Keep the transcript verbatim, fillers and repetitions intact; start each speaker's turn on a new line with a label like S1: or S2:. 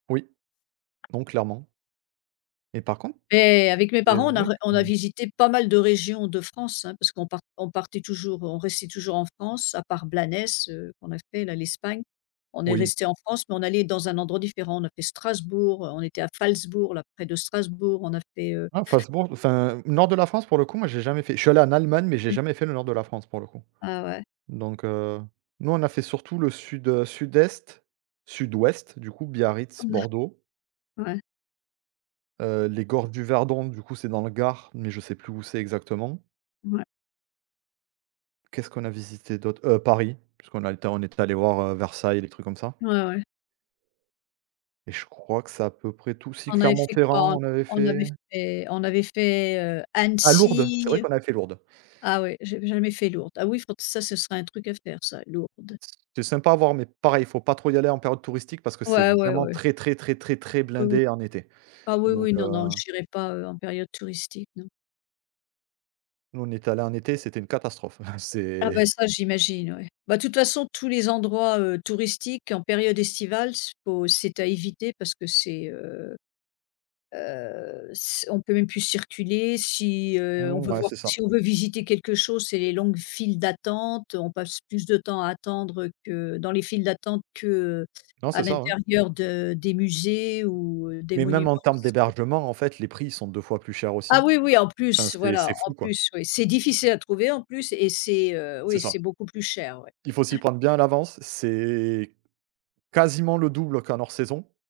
S1: Oui. Non clairement et par contre
S2: Mais avec mes
S1: et heu,
S2: parents, on a
S1: ouais,
S2: re on
S1: quand
S2: a
S1: même
S2: visitées pas mal de régions de France, hein. Parce qu'on part on partait toujours, heu, on restait toujours en France. À part Blanes, heu, qu'on a fait là, l'Espagne. On est
S1: Oui.
S2: restés en France, mais on allait dans un endroit différent. On a fait Strasbourg, heu, on était à Falzbourg, là près de Strasbourg, on a fait, heu
S1: Oh Falzbourg enfin nord de la France pour le coup, moi j'ai jamais fait je suis allé en Allemagne, mais j'ai
S2: Mmh.
S1: jamais fait le nord de la France pour le coup.
S2: Ah ouais.
S1: Donc heu, nous, on a fait surtout le sud, heu, sud-est. Sud-ouest du coup, Biarritz, Bordeaux
S2: Ouais.
S1: heu, les Gores du Verdon, du coup, c'est dans le Gard, mais je sais plus où c'est exactement
S2: Ouais.
S1: qu'est-ce qu'on a visité d'autre? Heu, Paris, puisqu'on a été en, on était allé voir, heu, Versailles, les trucs comme ça
S2: Ouais, ouais.
S1: et je crois que c'est à peu près tout. Si
S2: On avait fait
S1: Clermont-Ferrand,
S2: quoi?
S1: on avait
S2: On avait
S1: fait
S2: fait on avait fait, heu,
S1: ah Lourdes, c'est vrai
S2: Annecy
S1: qu'on a fait Lourdes.
S2: ah oui, j'ai jamais fait Lourdes. Oui faut, ça, ce sera un truc à faire ça, Lourdes.
S1: C'est sympa à voir, mais pareil, faut pas trop y aller en période touristique parce que c'est
S2: Ouais, oui,
S1: vraiment
S2: oui.
S1: très, très, très, très, très
S2: Oui, oui.
S1: blindé en été.
S2: Ah oui,
S1: Donc,
S2: oui,
S1: heu
S2: non, non, j'irai pas, heu, en période touristique, non.
S1: Nous, on y est allés en été, c'était une catastrophe.
S2: Ah
S1: C'est
S2: bah, ça j'imagine oui. Bah toute façon tous les endroits, heu, touristiques en période estivale, faut c'est à éviter parce que c'est, heu heu, s on peut même plus circuler. Si, heu, on
S1: Mmh,
S2: veut
S1: ouais,
S2: voir
S1: c'est ça.
S2: si on veut visiter quelque chose, c'est les longues files d'attente, heu on passe plus de temps à attendre que, dans les files d'attente que, heu,
S1: Non,
S2: à
S1: c'est ça, hein.
S2: l'intérieur de des musées ou, heu, des
S1: Mais même
S2: monuments.
S1: en termes
S2: C'est
S1: d'hébergement, en fait, les prix, ils sont deux fois plus chers
S2: Ah
S1: aussi.
S2: oui, oui, en
S1: Enfin,
S2: plus,
S1: c'est c'est
S2: voilà, en
S1: fou, quoi.
S2: plus, oui, c'est difficile à trouver en plus et c'est, heu,
S1: C'est
S2: oui
S1: ça.
S2: c'est beaucoup plus cher, ouais.
S1: Il faut s'y
S2: Ouais.
S1: prendre bien à l'avance. C'est quasiment le double qu'en hors saison